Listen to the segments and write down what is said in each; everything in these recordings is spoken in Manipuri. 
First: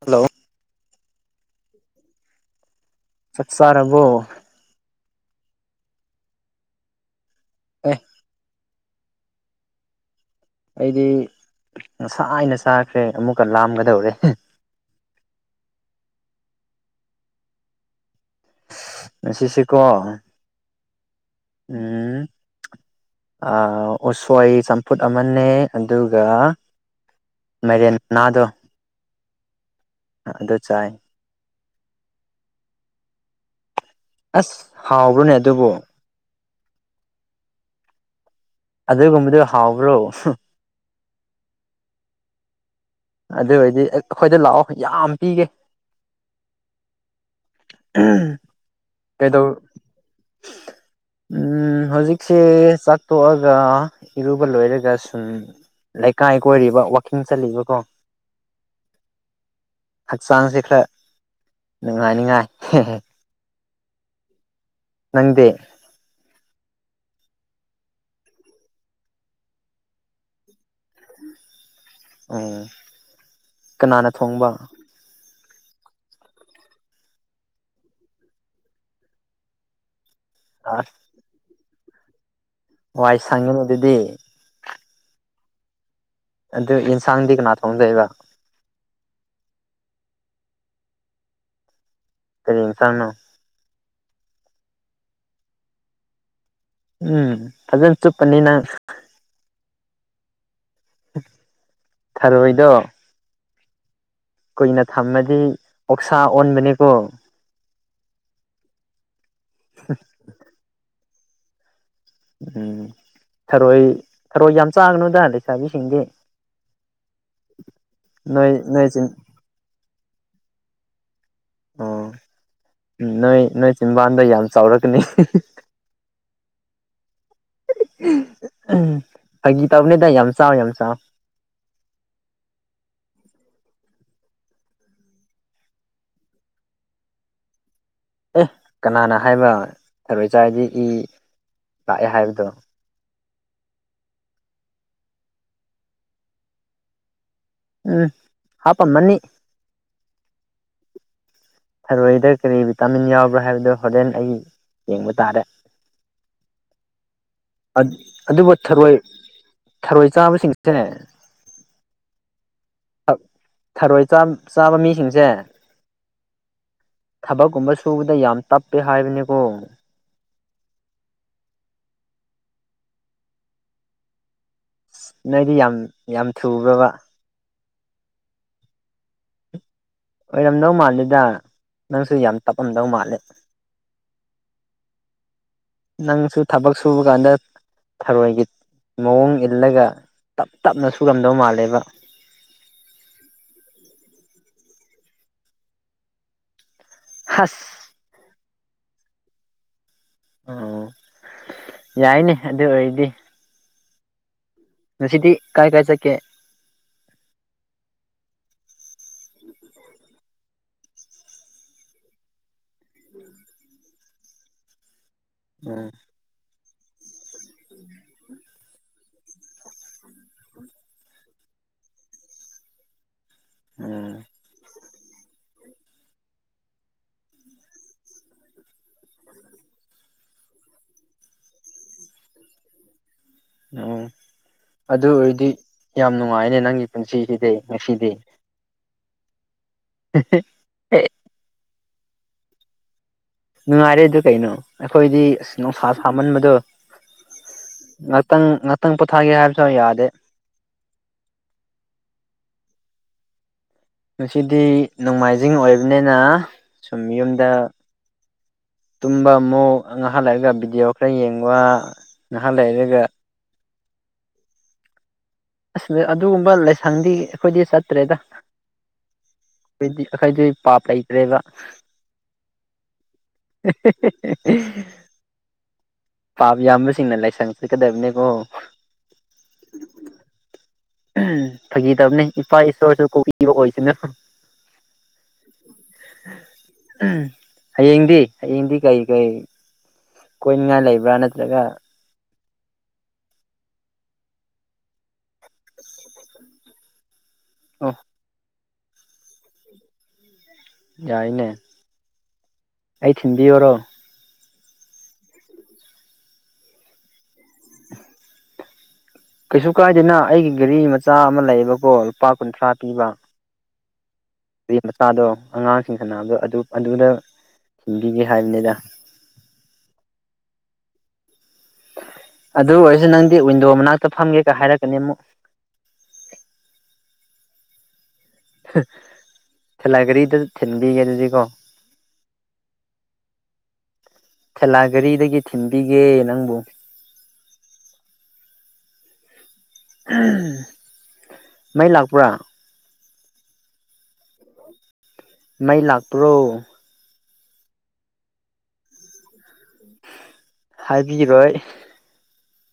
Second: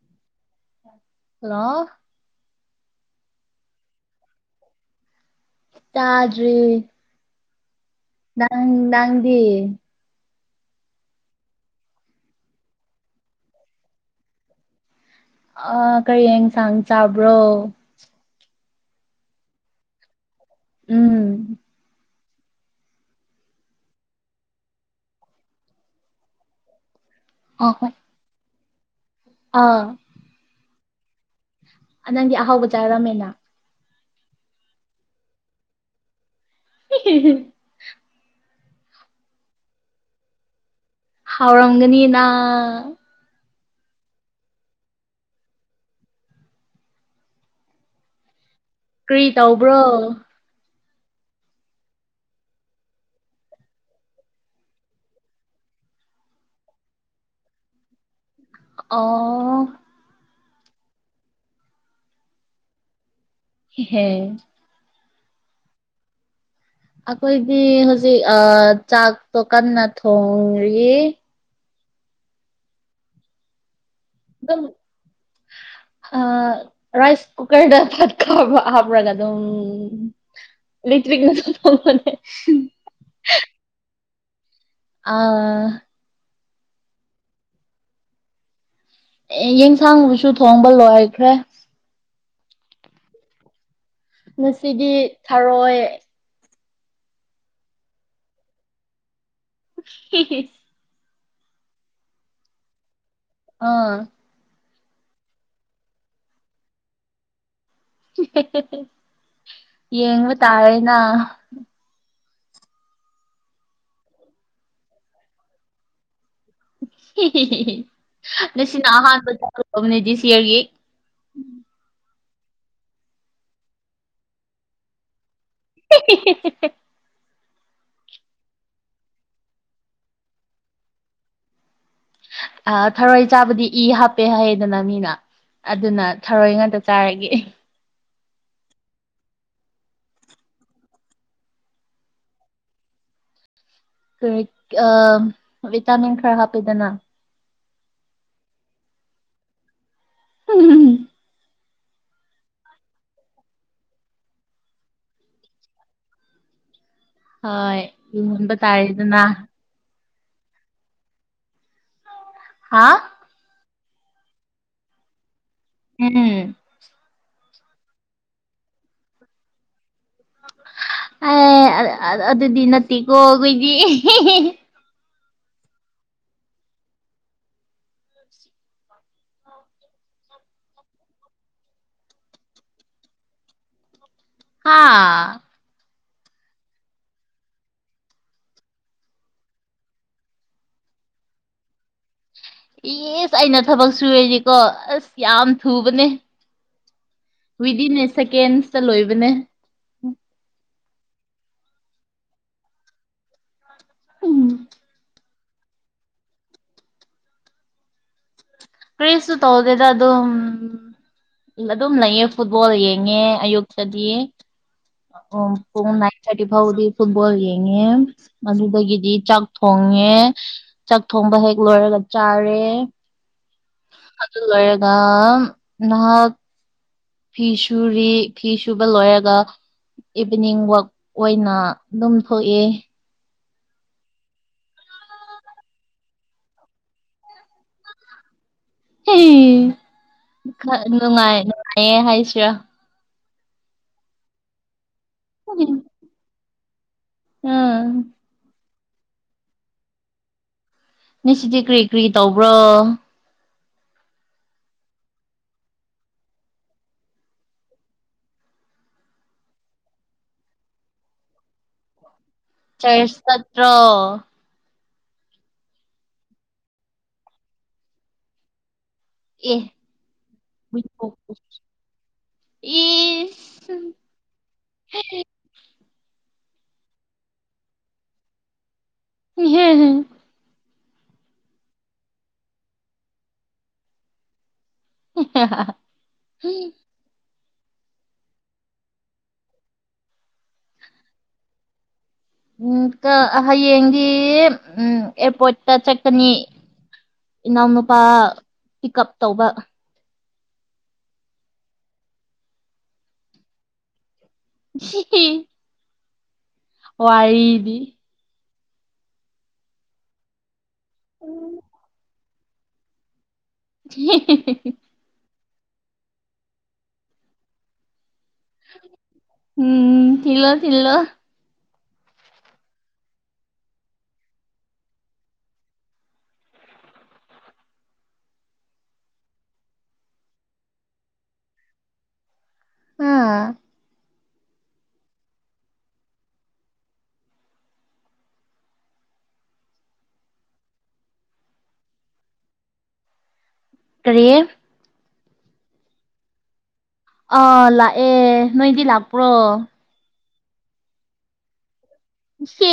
ꯍꯜꯂꯣ ꯍꯜꯂꯣ ꯆꯛ ꯆꯥꯥꯔꯕꯣ ꯆꯥꯗ꯭ꯔꯤ ꯑꯦ ꯎꯝ ꯅꯪꯗꯤ ꯑꯩꯗꯤ ꯉꯁꯥꯏꯅ ꯆꯥꯈ꯭ꯔꯦ ꯑꯃꯨꯛꯀ ꯂꯥꯝꯒꯗꯧꯔꯦ ꯑ ꯀꯔꯤꯌꯦꯡꯁꯥꯡ ꯆꯥꯕ꯭ꯔꯣ ꯉꯁꯤꯁꯦ ꯀꯣ ꯎꯝ ꯎꯝ ꯑ ꯎꯁꯣꯏ ꯆꯝꯐꯨꯠ ꯑꯃꯅꯦ ꯑꯗꯨꯒ ꯑ ꯍꯣꯏ ꯃꯥꯏꯔꯦꯟ ꯃꯅꯥꯗꯣ ꯑꯥ ꯑ ꯑꯗꯨ ꯆꯥꯏ ꯑ ꯅꯪꯗꯤ ꯑꯍꯥꯎꯕ ꯆꯥꯔꯝꯃꯦꯅ ꯑꯁ ꯍꯥꯎꯕ꯭ꯔꯣꯅꯦ ꯑꯗꯨꯕꯨ ꯍꯤ ꯍꯤ ꯍ ꯑꯗꯨꯒꯨꯝꯕꯗꯣ ꯍꯥꯎꯕ꯭ꯔꯣ ꯍꯥꯎꯔꯝꯒꯅꯤꯅꯥ ꯑꯗꯨ ꯑꯣꯏꯔꯗꯤ ꯑꯩꯈꯣꯏꯗ ꯂꯥꯛꯑꯣ ꯌꯥꯝ ꯄꯤꯒꯦ ꯎꯝ ꯀ꯭ꯔꯤ ꯇꯧꯕ꯭ꯔꯣ ꯎ ꯍꯧꯖꯤꯛꯁꯦ ꯆꯥꯛꯊꯣꯛꯑꯒ ꯏꯔꯨꯕ ꯂꯣꯏꯔꯒ ꯁꯨꯝ ꯂꯩꯀꯥꯏ ꯀꯣꯏꯔꯤꯕ ꯋꯥꯛꯀꯤꯡ ꯆꯠꯂꯤꯕꯀꯣ ꯑꯣ ꯆꯥꯡꯁꯦ ꯈꯔ ꯅꯨꯡꯉꯥꯏꯅꯤꯡꯉꯥꯏ ꯏꯍꯦ ꯅꯪꯗꯤ ꯑꯩꯈꯣꯏꯗꯤ ꯍꯧꯖꯤꯛ ꯑ ꯆꯥꯛꯇꯣ ꯀꯟꯅ ꯊꯣꯡꯔꯤ ꯑꯣ ꯀꯅꯥꯅ ꯊꯣꯡꯕ ꯑꯗꯨꯝ ꯑ ꯔꯥꯢꯁ ꯀꯨꯀꯔꯅ ꯑꯁ [unintelligible] [unintelligible] ꯋꯥꯏ ꯁꯪꯉꯅꯨ ꯑꯗꯨꯗꯤ ꯑꯥ ꯑꯗꯨ ꯌꯦꯟꯁꯥꯡꯗꯤ ꯀꯅꯥ ꯊꯣꯡꯗꯣꯏꯕ ꯑꯦ ꯌꯦꯟꯁꯥꯡꯗꯨꯁꯨ ꯊꯣꯡꯕ ꯂꯣꯏꯈ꯭ꯔꯦ ꯀꯔꯤ ꯍꯤꯟꯁꯥꯡꯅꯣ ꯉꯁꯤꯗꯤ ꯊꯔꯣꯏ ꯎꯝ ꯐꯖꯅ ꯆꯨꯞꯄꯅꯤꯅꯪ ꯍꯤ ꯍꯦ ꯊꯔꯣꯏꯗꯣ ꯑꯥ ꯀꯨꯏꯅ ꯊꯝꯃꯗꯤ ꯑꯣꯛꯁꯥ ꯑꯣꯟꯕꯅꯤꯀꯣ ꯌꯦꯡꯕ ꯇꯥꯔꯦꯅ ꯎꯝ ꯊꯔꯣꯏ ꯊꯔꯣꯏ ꯌꯥꯝ ꯆꯥꯒꯅꯨꯗ ꯂꯩꯁꯥꯕꯤꯁꯤꯡꯗꯤ ꯅꯣꯏ ꯅꯣꯏ ꯉꯁꯤꯅ ꯆꯤꯟ ꯑꯍꯥꯟꯕꯅꯦ ꯇꯧꯕꯅꯦ ꯗꯤꯁ ꯏꯌꯥꯔꯒꯤ ꯑꯣ ꯅꯣꯏ ꯅꯣꯏ ꯆꯤꯟꯕꯥꯟꯗꯣ ꯌꯥꯝ ꯆꯥꯎꯔꯛꯀꯅꯤ ꯍꯦ ꯍꯦ ꯍꯦ ꯍꯦ ꯍꯦ ꯐꯥꯒꯤ ꯇꯧꯅꯦꯗ ꯌꯥꯝ ꯆꯥꯎ ꯌꯥꯝ ꯆꯥꯎ ꯑ ꯊꯔꯣꯏ ꯆꯥꯕꯗꯤ ꯏ ꯍꯥꯞꯄꯦ ꯍꯥꯏꯌꯦꯗꯅ ꯃꯤꯅ ꯑꯗꯨꯅ ꯊꯔꯣꯏ ꯉꯥꯛꯇ ꯆꯥꯔꯒꯦ ꯑꯦ ꯀꯅꯥꯅ ꯍꯥꯏꯕ꯭ꯔꯥ ꯊꯔꯣꯏ ꯆꯥꯔꯗꯤ ꯏ ꯂꯥꯛꯑꯦ ꯍꯥꯏꯕꯗꯣ ꯀꯔꯤ ꯑ ꯕꯤꯇꯥꯃꯤꯟ ꯈꯔ ꯍꯥꯄꯤꯗꯅ ꯎꯝ ꯍꯥꯞꯄꯝꯃꯅꯤ ꯎꯝ ꯍ ꯍ ꯍ ꯊꯔꯣꯏꯗ ꯀꯔꯤ ꯚꯤꯇꯥꯃꯤꯟ ꯌꯥꯎꯕ꯭ꯔꯥ ꯍꯥꯏꯕꯗꯣ ꯍꯣꯔꯦꯟ ꯑꯩ ꯌꯦꯡꯕ ꯇꯥꯔꯦ [inaudible] ꯍꯣꯏ ꯑꯗꯨꯕꯨ ꯌꯦꯡꯍꯟꯕ ꯊꯔꯣꯏ ꯇꯥꯔꯦꯗꯅ ꯊꯔꯣꯏ ꯆꯥꯕꯁꯤꯡꯁꯦ ꯍꯥ ꯊꯔꯣꯏ ꯆꯥꯕ ꯆꯥꯕ ꯃꯤꯁꯤꯡꯁꯦ ꯎꯝ ꯊꯕꯛꯀꯨꯝꯕ ꯁꯨꯕꯗ ꯌꯥꯝ ꯇꯞꯄꯦ ꯍꯥꯏꯕꯅꯤꯀꯣ ꯑꯦ ꯑꯗꯨꯗꯤ ꯅꯠꯇꯦꯀꯣ ꯑꯩꯈꯣꯏꯗꯤ ꯑꯁ ꯅꯣꯏꯗꯤ ꯌꯥꯝ ꯌꯥꯝ ꯊꯨꯕ꯭ꯔꯥꯕ ꯑꯣꯏꯔꯝꯗꯧ ꯃꯥꯜꯂꯦꯗ ꯅꯪꯁꯨ ꯌꯥꯝ ꯇꯞꯂꯝꯗꯧ ꯃꯥꯜꯂꯦ ꯍꯥꯥ ꯅꯪꯁꯨ ꯊꯕꯛ ꯁꯨꯕ ꯀꯥꯟꯗ ꯊꯔꯣꯏꯒꯤ ꯃꯑꯣꯡ ꯏꯜꯂꯒ ꯇꯞ ꯇꯞꯅ ꯁꯨꯔꯝꯗꯧ ꯃꯥꯜꯂꯦꯕ ꯑꯦꯁ ꯑꯩꯅ ꯊꯕꯛ ꯁꯨꯔꯦꯗꯤꯀꯣ ꯑꯁ ꯌꯥꯝ ꯊꯨꯕꯅꯦ ꯋꯤꯗꯤꯟ ꯍꯁ ꯑꯦ ꯁꯦꯀꯦꯟꯁꯇ ꯂꯣꯏꯕꯅꯦ ꯑꯣ ꯌꯥꯏꯅꯦ ꯑꯗꯨ ꯑꯣꯏꯔꯗꯤ ꯎꯝ ꯉꯁꯤꯗꯤ ꯀꯥꯏꯗ ꯆꯠꯀꯦ ꯀ꯭ꯔꯤꯁꯨ ꯇꯧꯗꯦꯗ ꯑꯗꯨꯝ ꯑꯗꯨꯝ ꯂꯩꯌꯦ ꯐꯨꯠꯕꯣꯜ ꯌꯦꯡꯉꯦ ꯑꯌꯨꯛꯇꯒꯤ ꯑꯣ ꯎꯝ ꯄꯨꯡ ꯅꯥꯏꯟ ꯊꯥꯔꯇꯤ ꯐꯥꯎꯗꯤ ꯐꯨꯠꯕꯣꯜ ꯌꯦꯉꯦ ꯑꯗꯨꯗꯒꯤꯗꯤ ꯆꯥꯛ ꯊꯣꯡꯉꯦ ꯆꯥꯛ ꯊꯣꯡꯕ ꯍꯦꯛ ꯂꯣꯏꯔꯒ ꯆꯥꯔꯦ ꯎꯝ ꯑꯗꯨꯒ ꯂꯣꯢꯔꯒ ꯅꯍꯥꯛ ꯐꯤ ꯁꯨꯔꯤ ꯐꯤ ꯁꯨꯕ ꯂꯣꯏꯔꯒ ꯏꯚꯤꯅꯤꯡ ꯋꯥꯛ ꯑꯣꯏꯅ ꯑꯗꯨꯝ ꯊꯣꯛꯑꯦ ꯑꯣ ꯑꯗꯨ ꯑꯣꯏꯔꯗꯤ ꯌꯥꯝ ꯅꯨꯡꯉꯥꯏꯌꯦꯅꯦ ꯅꯪꯒꯤ ꯄꯨꯟꯁꯤꯁꯤꯗꯤ ꯉꯁꯤꯗꯤ ꯍꯦ ꯈ ꯑꯦ ꯅꯨꯡꯉꯥꯏ ꯌꯦ ꯍꯥꯏꯁꯤꯔꯥ ꯅꯨꯡꯉꯥꯏꯔꯦ ꯑꯗꯨ ꯀꯩꯅꯣ ꯑꯩꯈꯣꯏꯗꯤ ꯑꯁ ꯎꯝ ꯅꯨꯡꯁꯥ ꯁꯥꯃꯟꯕꯗꯣ ꯎꯝ ꯉꯥꯛꯇꯪ ꯉꯥꯛꯇꯪ ꯄꯣꯊꯥꯒꯦ ꯍꯥꯏꯕꯁꯨ ꯌꯥꯗꯦ ꯉ ꯁꯤꯗꯤ ꯀꯔꯤ ꯀꯔꯤ ꯇꯧꯕ꯭ꯔꯣ ꯉꯁꯤꯗꯤ ꯅꯣꯡꯃꯥꯏꯖꯤꯡ ꯑꯣꯏꯕꯅꯤꯅ ꯁꯨꯝ ꯌꯨꯝꯗ ꯇꯨꯝꯕ ꯑꯃꯨꯛ ꯉꯥꯍꯛꯂꯩꯔꯒ ꯚꯤꯗꯤꯑꯣ ꯈꯔ ꯌꯦꯡꯕ ꯅꯍꯥꯛ ꯂꯩꯔꯒ ꯕ꯭ꯔꯣ ꯑꯁ ꯑꯗꯨꯒꯨꯝꯕ ꯂꯥꯏꯁꯪꯗꯤ ꯑꯩꯈꯣꯏꯗꯤ ꯆꯠꯇ꯭ꯔꯦꯗ ꯑꯦ ꯗꯤ ꯑꯩꯈꯣꯏꯗꯤ ꯄꯥꯞ ꯂꯩꯇ꯭ꯔꯦꯗ ꯍꯦ ꯏꯁ ꯍꯦ ꯍꯦ ꯄꯥꯕ ꯌꯥꯝꯕꯁꯤꯡꯅ ꯂꯥꯏꯁꯪ ꯆꯠꯀꯗꯕꯅꯦꯀꯣ ꯍꯦꯍ ꯎ ꯐꯥꯈꯤꯗꯧꯕꯅꯦ ꯏꯄꯥ ꯏꯁꯣꯔꯁꯨ ꯀꯣꯛꯄꯤꯕ ꯑꯣꯏꯁꯤꯅ ꯎꯝ ꯍꯌꯦꯡꯗꯤ ꯍꯌꯦꯡꯗꯤ ꯀꯩ ꯀꯔꯤ ꯀꯣꯏꯅꯤꯡꯉꯥꯏ ꯂꯩꯕ꯭ꯔꯥ ꯅꯠꯇ꯭ꯔꯒ ꯎꯝ ꯀ ꯑ ꯍꯌꯦꯡꯗꯤ ꯎꯝ ꯑꯦꯌꯥꯔꯄꯣꯔꯠꯇ ꯆꯠꯀꯅꯤ ꯑꯣ ꯏꯅꯥꯎꯅꯨꯄꯥ ꯄꯤꯛ ꯑꯞ ꯇꯧꯕ ꯌꯥꯏꯅꯦ ꯑꯩ ꯊꯤꯟꯕꯤꯌꯣꯔꯣ ꯁꯤ ꯋꯥꯔꯤꯗꯤ ꯀꯩꯁꯨ ꯀꯥꯏꯗꯦꯅ ꯑꯩꯒꯤ ꯒꯥꯔꯤ ꯃꯆꯥ ꯑꯃ ꯂꯩꯌꯦꯕꯀꯣ ꯂꯨꯄꯥ ꯀꯨꯟꯊ꯭ꯔꯥ ꯄꯤꯕ ꯍꯤ ꯅꯨꯄꯤ ꯃꯆꯥꯗꯣ ꯑꯉꯥꯡꯁꯤꯡ ꯁꯅꯥꯕꯗꯨ ꯑꯗꯨ ꯑꯗꯨꯗ ꯍꯥꯏꯕꯅꯤꯗ ꯎꯝ ꯊꯤꯜꯂꯣ ꯊꯤꯜꯂꯣ ꯑꯗꯨ ꯑꯣꯏꯔꯁꯨ ꯅꯪꯗꯤ ꯋꯤꯟꯗꯣ ꯃꯅꯥꯛꯇ ꯐꯝꯒꯦ ꯀ ꯍꯥꯏꯔꯛꯀꯅꯤ ꯑꯃꯨꯛ [inaudible] ꯊꯂꯥꯏꯒꯔꯤꯗ ꯊꯤꯟꯕꯤꯒꯦ ꯑꯗꯨꯗꯤꯀꯣ ꯍꯥ ꯊꯦꯂꯥ ꯒꯥꯔꯤꯗꯒꯤ ꯊꯤꯟꯕꯤꯒꯦ ꯅꯪꯕꯨ ꯃꯩ ꯂꯥꯛꯄ꯭ꯔꯥ ꯀꯔꯤ ꯃꯩ ꯂꯥꯛꯄ꯭ꯔꯣ ꯑꯥ ꯂꯥꯛꯑꯦ ꯅꯣꯏꯗꯤ ꯂꯥꯛꯄ꯭ꯔꯣ ꯍꯥꯏꯕꯤꯔꯣꯏ ꯁꯦ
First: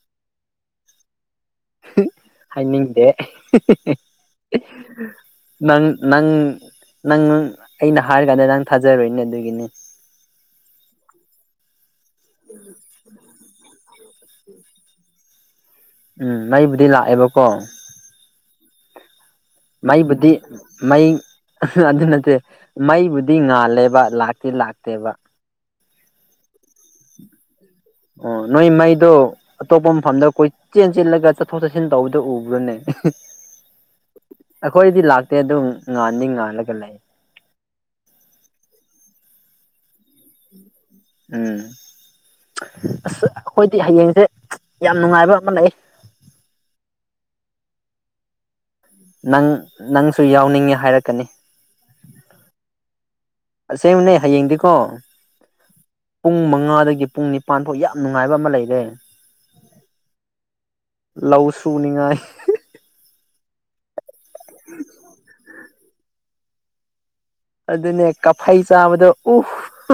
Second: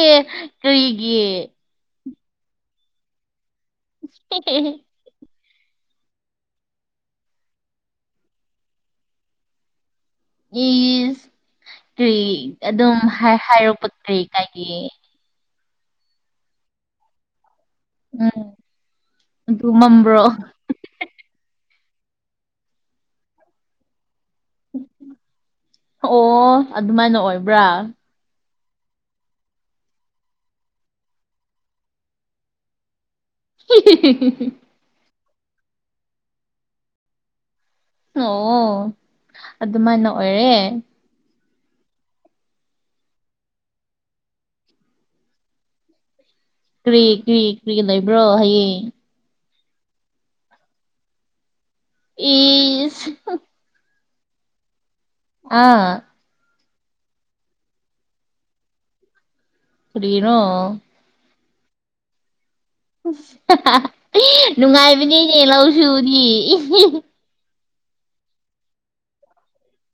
ꯀꯔꯤꯒꯤ ꯍꯥꯏꯅꯤꯡꯗꯦ ꯍ ꯍꯦ ꯍ ꯅꯪ ꯅꯪ ꯅꯪ ꯑꯩꯅ ꯍꯥꯏꯔꯀꯥꯟꯗ ꯅꯪ ꯊꯥꯖꯔꯣꯏꯅꯦ ꯑꯗꯨꯒꯤꯅꯤ ꯏꯁ ꯀ꯭ꯔꯤ ꯑꯗꯨꯝ ꯍꯥꯢ ꯍꯥꯏꯔꯛꯄ ꯀꯩ ꯀꯥꯏꯒꯦ ꯎꯝ ꯃꯩꯕꯨꯗꯤ ꯂꯥꯛꯑꯦꯕꯀꯣ ꯎꯝ ꯑꯗꯨ ꯃꯝꯕ꯭ꯔꯣ ꯃꯩꯕꯨꯗꯤ ꯃꯩ ꯑꯗꯨ ꯅꯠꯇꯦ ꯃꯩꯕꯨꯗꯤ ꯉꯥꯜꯂꯦꯕ ꯂꯥꯛ ꯇꯤ ꯂꯥꯛꯇꯦꯕ ꯑꯣ ꯑꯗꯨꯃꯥꯏꯅ ꯑꯣꯏꯕ꯭ꯔꯥ ꯑꯣ ꯅꯣꯏ ꯃꯩꯗꯣ ꯑꯇꯣꯞꯄ ꯃꯐꯝꯗ ꯀꯣꯏꯆꯦꯜ ꯆꯦꯜꯂꯒ ꯆꯠꯊꯣꯛ ꯆꯠꯁꯤꯟ ꯇꯧꯕꯗ ꯎꯕ꯭ꯔꯅꯦ ꯑꯩꯈꯣꯏꯗꯤ ꯂꯥꯛꯇꯦ ꯑꯗꯨꯝ ꯉꯥꯟꯗꯤ ꯉꯥꯜꯂꯒ ꯂꯩ ꯑꯣ ꯑꯗꯨꯃꯥꯏꯅ ꯑꯣꯏꯔꯦ ꯎꯝ ꯑꯁ ꯑꯈꯣꯏꯗꯤ ꯍꯌꯦꯡꯖꯦ ꯌꯥꯝ ꯅꯨꯡꯉꯥꯏꯕ ꯃ ꯂꯩ ꯀ꯭ꯔꯤ ꯀ꯭ꯔꯤ ꯀ꯭ꯔꯤ ꯂꯩꯕ꯭ꯔꯣ ꯍꯌꯦꯡ ꯅꯪ ꯅꯪꯁꯨ ꯌꯥꯎꯅꯤꯡꯉꯦ ꯍꯥꯏꯔꯛꯀꯅꯤ ꯏꯤꯁ ꯁꯦꯡꯃꯅꯦ ꯍꯌꯦꯡꯗꯤꯀꯣ ꯄꯨꯡ ꯃꯉꯥ ꯗꯒꯤ ꯄꯨꯡ ꯅꯤꯄꯥꯟ ꯐꯥꯎ ꯌꯥꯝ ꯅꯨꯡꯉꯥꯏꯕ ꯑꯃ ꯂꯩꯔꯦ ꯀꯔꯤꯔꯣ ꯂꯧ ꯁꯨꯅꯤꯡꯉꯥꯏ ꯏꯁ [unintelligible] ꯅꯨꯡꯉꯥꯏꯕꯅꯦꯅꯦ ꯂꯧ ꯁꯨꯕꯗꯤ [unintelligible] ꯑꯗꯨꯅꯦ ꯀꯐꯩ ꯆꯥꯕꯗꯣ ꯎꯐ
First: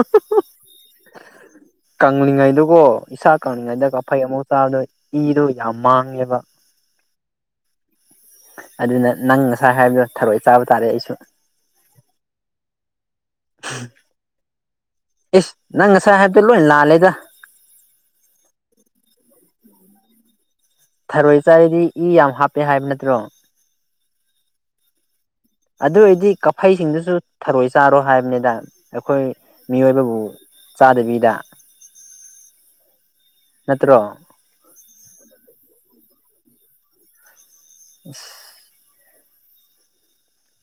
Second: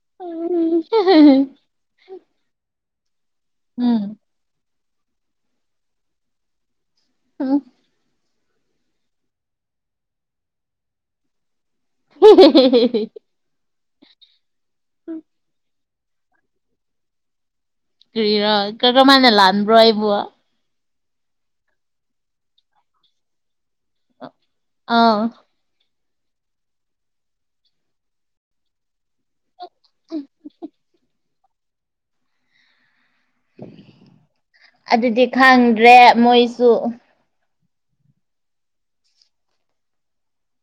ꯎꯝ [unintelligible] ꯀꯪꯂꯤꯉꯩꯗꯀꯣ ꯏꯁꯥ ꯀꯪꯂꯤꯉꯩꯗ ꯀꯐꯩ ꯑꯃꯨꯛ ꯆꯥꯕꯗꯣ ꯏꯗꯣ ꯌꯥꯝ ꯃꯥꯡꯉꯦꯕ [unintelligible] ꯑꯗꯨꯅ ꯅꯪ ꯉꯁꯥꯏ ꯍꯥꯏꯕꯗꯣ ꯊꯥꯔꯣꯏ ꯆꯥꯕ ꯇꯥꯔꯦ ꯑꯩꯁꯨ [unintelligible] ꯏꯁ ꯅꯪ ꯉꯁꯥꯏ ꯍꯥꯏꯕꯗꯣ ꯂꯣꯏ ꯂꯥꯜꯂꯦꯗ ꯀ꯭ꯔꯤꯔꯥ ꯀꯔꯝꯃꯥꯏꯅ ꯂꯥꯟꯕ꯭ꯔꯣ ꯑꯩꯕꯨ ꯊꯔꯣꯏ ꯆꯥꯔꯤꯗꯤ ꯏ ꯌꯥꯝ ꯍꯥꯞꯄꯦ ꯍꯥꯏꯕ ꯅꯠꯇ꯭ꯔꯣ ꯑꯧ ꯑꯗꯨ ꯑꯣꯏꯔꯗꯤ ꯀꯐꯩꯁꯤꯡꯗꯨꯁꯨ ꯊꯔꯣꯏ ꯆꯥꯔꯣ ꯍꯥꯏꯝꯅꯤꯗ ꯑꯩꯈꯣꯏ ꯃꯤꯑꯣꯏꯕꯕꯨ ꯆꯥꯗꯕꯤꯗ ꯅꯠꯇ꯭ꯔꯣ ꯑꯗꯨꯗꯤ ꯈꯪꯗ꯭ꯔꯦ ꯃꯣꯏꯁꯨ [inaudible]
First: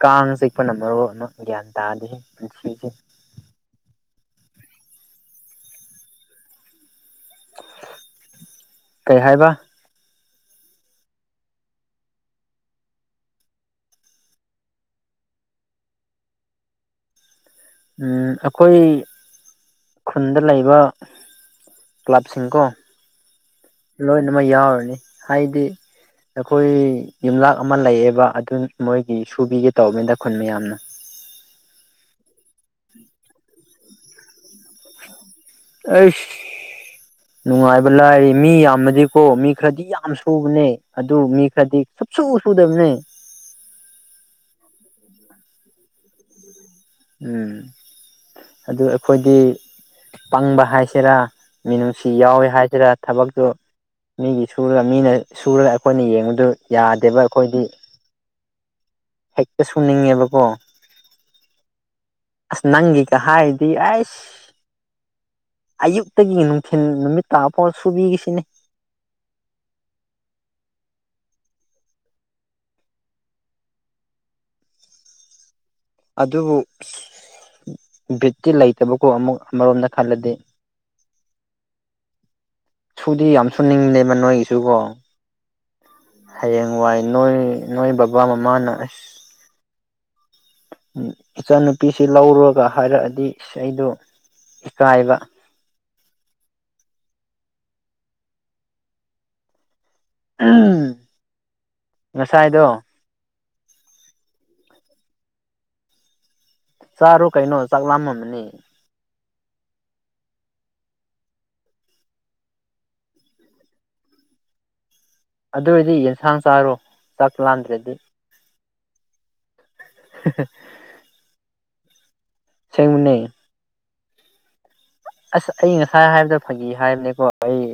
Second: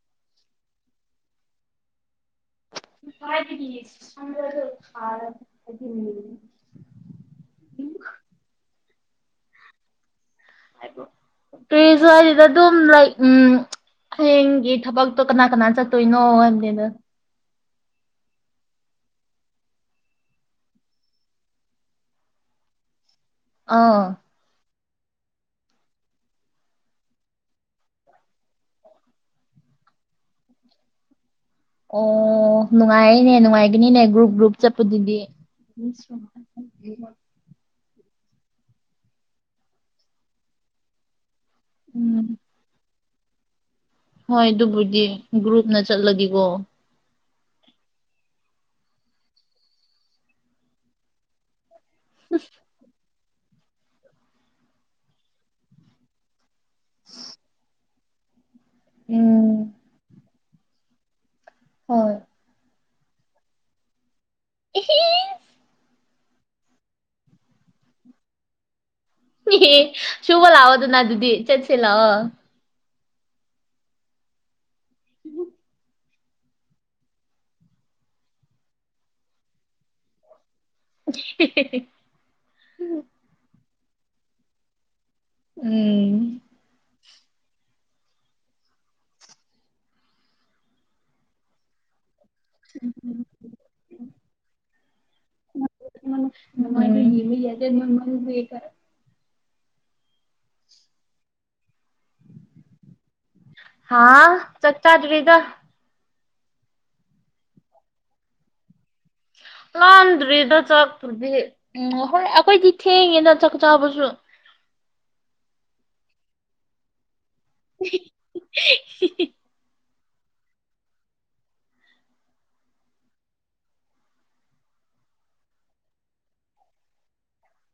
ꯀꯥꯡ ꯆꯤꯛꯄꯅ ꯃꯔꯣꯟ ꯑꯃ ꯒ꯭ꯌꯥꯟ ꯇꯥꯗꯦꯍꯦ ꯄꯨꯟꯁꯤꯁꯦ [unintelligible] ꯀꯩ ꯍꯥꯏꯕ ꯀ꯭ꯔꯤꯁꯨ ꯍꯥꯏꯗꯦꯗ ꯑꯗꯨꯝ ꯂꯩ ꯎꯝ ꯍꯥꯌꯦꯡꯒꯤ ꯊꯕꯛꯇꯣ ꯀꯅꯥ ꯀꯅꯥ ꯆꯠꯇꯣꯏꯅꯣ ꯍꯥꯏꯝꯅꯤꯗ ꯎꯝ ꯑꯈꯣꯏ ꯈꯨꯟꯗ ꯂꯩꯕ ꯀ꯭ꯂꯕ ꯁꯤꯡꯀꯣ ꯑꯥ ꯂꯣꯏꯅꯃꯛ ꯌꯥꯎꯔꯅꯤ ꯍꯥꯏꯗꯤ ꯑꯈꯣꯏ ꯌꯨꯝꯂꯥꯛ ꯑꯃ ꯂꯩꯌꯦꯕ ꯑꯗꯨ ꯃꯣꯏꯒꯤ ꯁꯨꯕꯤꯒꯦ ꯇꯧꯕꯅꯤꯗ ꯈꯨꯟ ꯃꯌꯥꯝꯅ ꯑꯣ ꯅꯨꯡꯉꯥꯏꯌꯦꯅꯦ ꯅꯨꯡꯉꯥꯏꯒꯅꯤꯅꯦ ꯒ꯭ꯔꯨꯞ ꯒ꯭ꯔꯨꯞ ꯆꯠꯄꯗꯨꯗꯤ ꯂꯥꯏꯌꯦ ꯃꯤ ꯌꯥꯝꯃꯗꯤꯀꯣ ꯃꯤ ꯈ꯭ꯔꯗꯤ ꯌꯥꯝ ꯁꯨꯕꯅꯦ ꯑꯗꯨ ꯃꯤ ꯈ꯭ꯔꯗꯤ ꯁꯨꯛꯁꯨ ꯎꯝ ꯁꯨꯗꯕꯅꯦ ꯍꯣꯏ ꯑꯗꯨꯕꯨꯗꯤ ꯒ꯭ꯔꯨꯞꯅ ꯆꯠꯂꯗꯤꯀꯣ ꯎꯝ ꯑꯗꯨ ꯑꯩꯈꯣꯏꯗꯤ ꯄꯪꯕ ꯍꯥꯏꯁꯦꯔꯥ ꯃꯤꯅꯨꯡꯁꯤ ꯌꯥꯎꯋꯦ ꯍꯥꯏꯁꯤꯔꯥ ꯊꯕꯛꯇꯨ ꯃꯤꯒꯤ ꯁꯨꯔ ꯃꯤꯅ ꯁꯨꯔ ꯑꯈꯣꯏꯅ ꯌꯦꯡꯕꯗꯨ ꯌꯥꯗꯦꯕ ꯑꯈꯣꯏꯗꯤ ꯎꯝ ꯍꯦꯛꯇ ꯁꯨꯅꯤꯡꯉꯦꯕꯀꯣ ꯍꯣꯏ ꯑꯁ ꯅꯪꯒꯤꯀ ꯍꯥꯏꯔꯗꯤ ꯑꯩꯁ ꯑꯦꯍꯦ ꯑꯌꯨꯛ ꯇꯒꯤ ꯅꯨꯡꯊꯤꯜ ꯅꯨꯃꯤꯠ ꯇꯥ ꯐꯥꯎ ꯁꯨꯕꯤꯒꯦ ꯁꯤꯅꯤ ꯑꯦꯍꯦ ꯁꯨꯕ ꯂꯥꯛꯑꯣꯗꯅ ꯑꯗꯨꯗꯤ ꯆꯠꯁꯦ ꯂꯥꯛꯑꯣ [inaudible] ꯑꯗꯨꯕꯨ ꯕꯤꯠꯇꯤ ꯂꯩꯇꯕꯀꯣ ꯑꯃꯨꯛ ꯃꯔꯣꯝꯗ ꯈꯜꯂꯗꯤ ꯁꯨꯗꯤ ꯌꯥꯝ [unintelligible] ꯁꯨꯅꯤꯡꯗꯦꯕ ꯅꯣꯏꯒꯤꯁꯨꯀꯣ ꯎꯝ ꯍꯌꯦꯡ ꯋꯥꯏ ꯅꯣꯏ ꯅꯣꯏ ꯕꯕꯥ ꯃꯃꯥꯅ ꯑꯁ ꯏꯆꯥꯅꯨꯄꯤꯁꯤ ꯂꯧꯔꯣꯒ ꯍꯥꯏꯔꯛꯑꯗꯤ ꯑꯩꯗꯣ ꯏꯀꯥꯏꯕ [unintelligible] [unintelligible] ꯉꯁꯥꯏꯗꯣ ꯍꯥꯥ ꯆꯛꯆꯥꯗ꯭ꯔꯤꯗ ꯆꯥꯔꯣ ꯀꯩꯅꯣ ꯆꯥꯛ ꯂꯥꯝꯃꯝꯃꯅꯤ [inaudible] ꯂꯥꯝꯗ꯭ꯔꯤꯗ ꯆꯥꯛꯄꯨꯗꯤ ꯎꯝ ꯍꯣꯏ ꯑꯈꯣꯏꯗꯤ ꯊꯦꯡꯉꯦꯗ ꯆꯥꯛ ꯆꯥꯕꯁꯨ [inaudible] ꯑꯗꯨ ꯑꯣꯏꯔꯗꯤ ꯌꯦꯟꯁꯥꯡ ꯆꯥꯔꯣ ꯆꯥꯛ ꯂꯥꯝꯗ꯭ꯔꯗꯤ ꯍꯤ ꯍꯤ [unintelligible] ꯁꯦꯡꯕꯅꯦ ꯑꯁ ꯑꯩ ꯉꯁꯥꯏ ꯍꯥꯏꯕꯗꯣ ꯐꯒꯤ ꯍꯥꯏꯕꯅꯤꯀꯣ ꯑꯩ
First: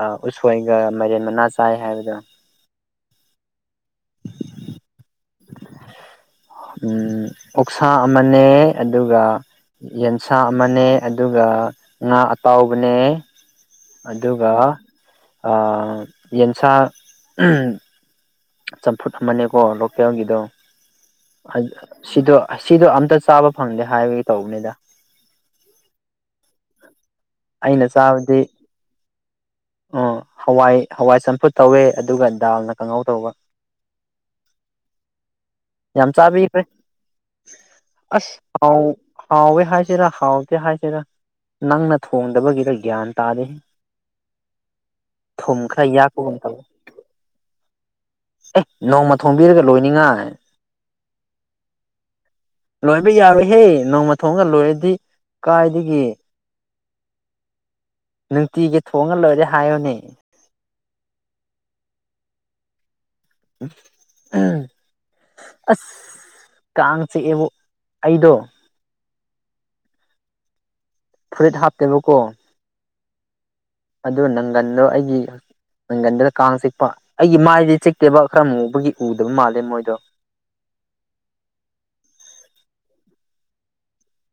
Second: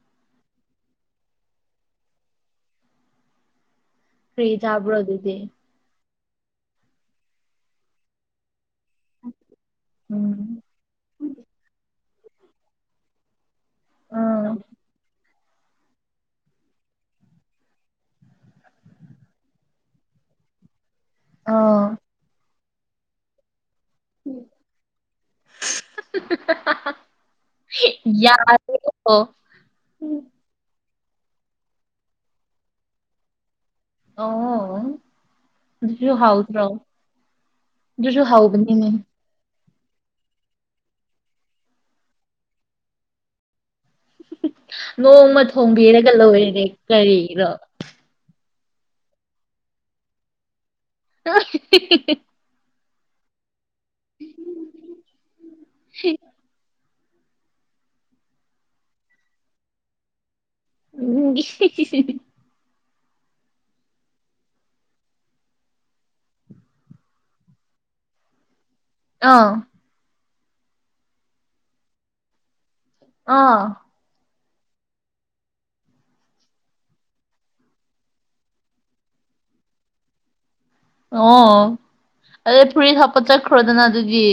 ꯑ ꯎꯁꯣꯏꯒ ꯃꯥꯏꯔꯦꯟ ꯃꯅꯥ ꯆꯥꯏ ꯍꯥꯏꯕꯗꯣ ꯀ꯭ꯔꯤ ꯆꯥꯕ꯭ꯔꯣ ꯑꯗꯨꯗꯤ ꯎꯝ ꯑꯣꯛꯁꯥ ꯑꯃꯅꯦ ꯑꯗꯨꯒ ꯌꯦꯟꯁꯥ ꯎꯝ ꯑꯃꯅꯦ ꯑꯗꯨꯒ ꯉꯥ ꯑꯇꯥꯎꯕꯅꯦ ꯑꯗꯨꯒ ꯎꯝ ꯑꯥ ꯌꯦꯟꯁꯥ ꯎꯝ ꯆꯝꯐꯨꯠ ꯑꯃꯅꯦꯀꯣ ꯂꯣꯀꯦꯜ ꯒꯤꯗꯣ ꯑ ꯍꯩ ꯁꯤꯗꯣ ꯑꯁꯤꯗꯣ ꯑꯝꯇ ꯆꯥꯕ ꯐꯪꯗꯦ ꯍꯥꯏꯕꯒꯤ ꯇꯧꯕꯅꯤꯗ ꯑꯩꯅ ꯆꯥꯕꯗꯤ ꯌꯥꯔꯦꯀꯣ ꯑ ꯍꯋꯥꯏ ꯍꯋꯥꯏ ꯆꯝꯐꯨꯠ ꯇꯧꯋꯦ ꯑꯗꯨꯒ ꯗꯥꯜꯅ ꯀꯥꯡꯉꯧ ꯇꯧꯕ ꯑꯣ ꯑꯗꯨꯁꯨ ꯌꯥꯝ ꯍꯥꯎꯇ꯭ꯔꯣ ꯆꯥꯕꯤꯈ꯭ꯔꯦ ꯑꯗꯨꯁꯨ ꯑꯁ ꯍꯥꯎ ꯍꯥꯎꯕꯅꯤꯅꯦ ꯍꯥꯎꯋꯦ ꯍꯥꯏꯁꯤꯔ ꯍꯥꯎꯇꯦ ꯍꯥꯏ ꯍꯦꯔꯥ ꯅꯪꯅ ꯊꯣꯡꯗꯕꯒꯤꯔ ꯒ꯭ꯌꯥꯟ ꯇꯥꯗꯦ ꯅꯣꯡꯃ ꯊꯨꯝ ꯈꯔ ꯊꯣꯡꯕꯤꯔꯒ ꯌꯥꯛꯄꯒꯨꯝ ꯇꯧꯋꯦ ꯂꯣꯏꯔꯦꯅꯦ ꯀꯔꯤꯅꯣ ꯑꯦ ꯅꯣꯡꯃ ꯊꯣꯡꯝꯕꯤꯔꯒ ꯂꯣꯏꯅꯤꯡꯉꯥꯏ [unintelligible] ꯂꯣꯏꯕ ꯌꯥꯔꯣꯏꯍꯦ ꯅꯣꯡꯃ ꯊꯣꯡꯉꯒ ꯂꯣꯏꯔꯗꯤ ꯀꯥꯏꯗꯒꯤ ꯅꯨꯡꯇꯤꯒꯤ ꯊꯣꯡꯉ ꯂꯣꯏꯔꯦ ꯍꯥꯏꯌꯣꯅꯦ [unintelligible] [inaudible] ꯑꯁ ꯀꯥꯡ ꯆꯤꯛꯑꯦꯕꯨ ꯑꯩꯗꯣ ꯑꯥ ꯐꯨꯔꯤꯠ ꯍꯥꯞꯇꯦꯕꯀꯣ ꯑꯥ ꯑꯗꯨ ꯅꯪꯒꯟꯗꯣ ꯑꯩꯒꯤ ꯅꯪꯒꯟꯗꯨꯗ ꯀꯥꯡ ꯆꯤꯛꯄ ꯑꯩꯒꯤ ꯃꯥꯏꯗꯤ ꯆꯤꯛꯇꯦꯕ ꯈꯔ ꯃꯨꯕꯒꯤ ꯎꯗꯕ ꯃꯥꯜꯂꯦ ꯃꯣꯏꯗꯣ ꯑꯣ ꯑꯗ ꯐꯨꯔꯤꯠ ꯍꯥꯞꯄ ꯆꯠꯈ꯭ꯔꯣꯗꯅ ꯑꯗꯨꯗꯤ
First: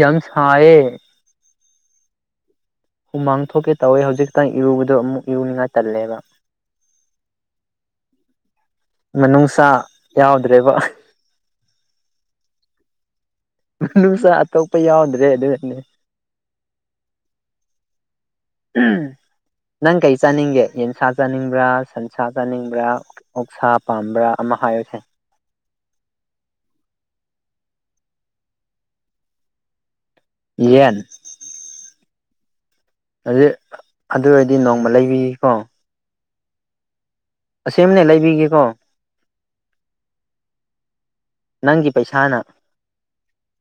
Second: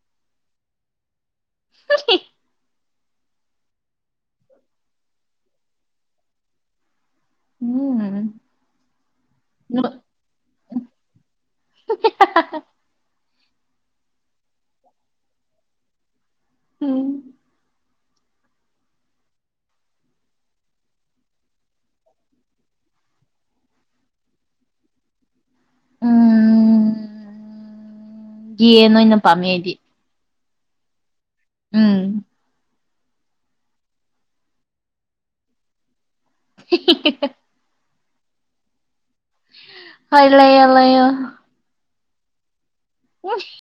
ꯌꯥꯝ ꯁꯥꯏꯌꯦ [unintelligible] ꯍꯨꯃꯥꯡ ꯊꯣꯛꯀꯦ ꯇꯧꯋꯦ ꯍꯧꯖꯤꯛꯇꯪ ꯏꯔꯨꯕꯗꯣ ꯑꯃꯨꯛ ꯏꯔꯨꯅꯤꯉꯥꯏ ꯇꯜꯂꯦꯕ ꯎꯝ ꯃꯅꯨꯡꯁꯥ ꯌꯥꯎꯗ꯭ꯔꯦꯕ ꯅꯨꯡꯁꯥ ꯑꯇꯣꯞꯄ ꯌꯥꯎꯗ꯭ꯔꯦ ꯑꯗꯨꯅꯦ ꯎꯝ [unintelligible] ꯅꯪ ꯀꯩ ꯆꯥꯅꯤꯡꯒꯦ ꯌꯦꯟꯁꯥ ꯆꯥꯅꯤꯡꯕ꯭ꯔꯥ ꯁꯟꯁꯥ ꯆꯥꯅꯤꯡꯕ꯭ꯔꯥ ꯑꯣꯛꯁꯥ ꯄꯥꯝꯕ꯭ꯔꯥ ꯑꯃ ꯍꯥꯏꯌꯣꯁꯦ [inaudible] ꯎꯝ ꯌꯦꯟ ꯑꯣꯏꯅ ꯄꯥꯝꯃꯦ ꯑꯩꯗꯤ ꯌꯦꯟ ꯎꯝ ꯑꯗꯤ ꯑꯗꯨ ꯑꯣꯏꯗꯤ ꯅꯣꯡꯃ ꯂꯩꯕꯤꯒꯦꯀꯣ [unintelligible] ꯑꯁꯦꯝꯃꯅꯦ ꯂꯩꯕꯤꯒꯦꯀꯣ ꯍꯣꯏ ꯂꯩꯌꯣ ꯂꯩꯌꯣ ꯅꯪꯒꯤ ꯄꯩꯁꯥꯅ [unintelligible]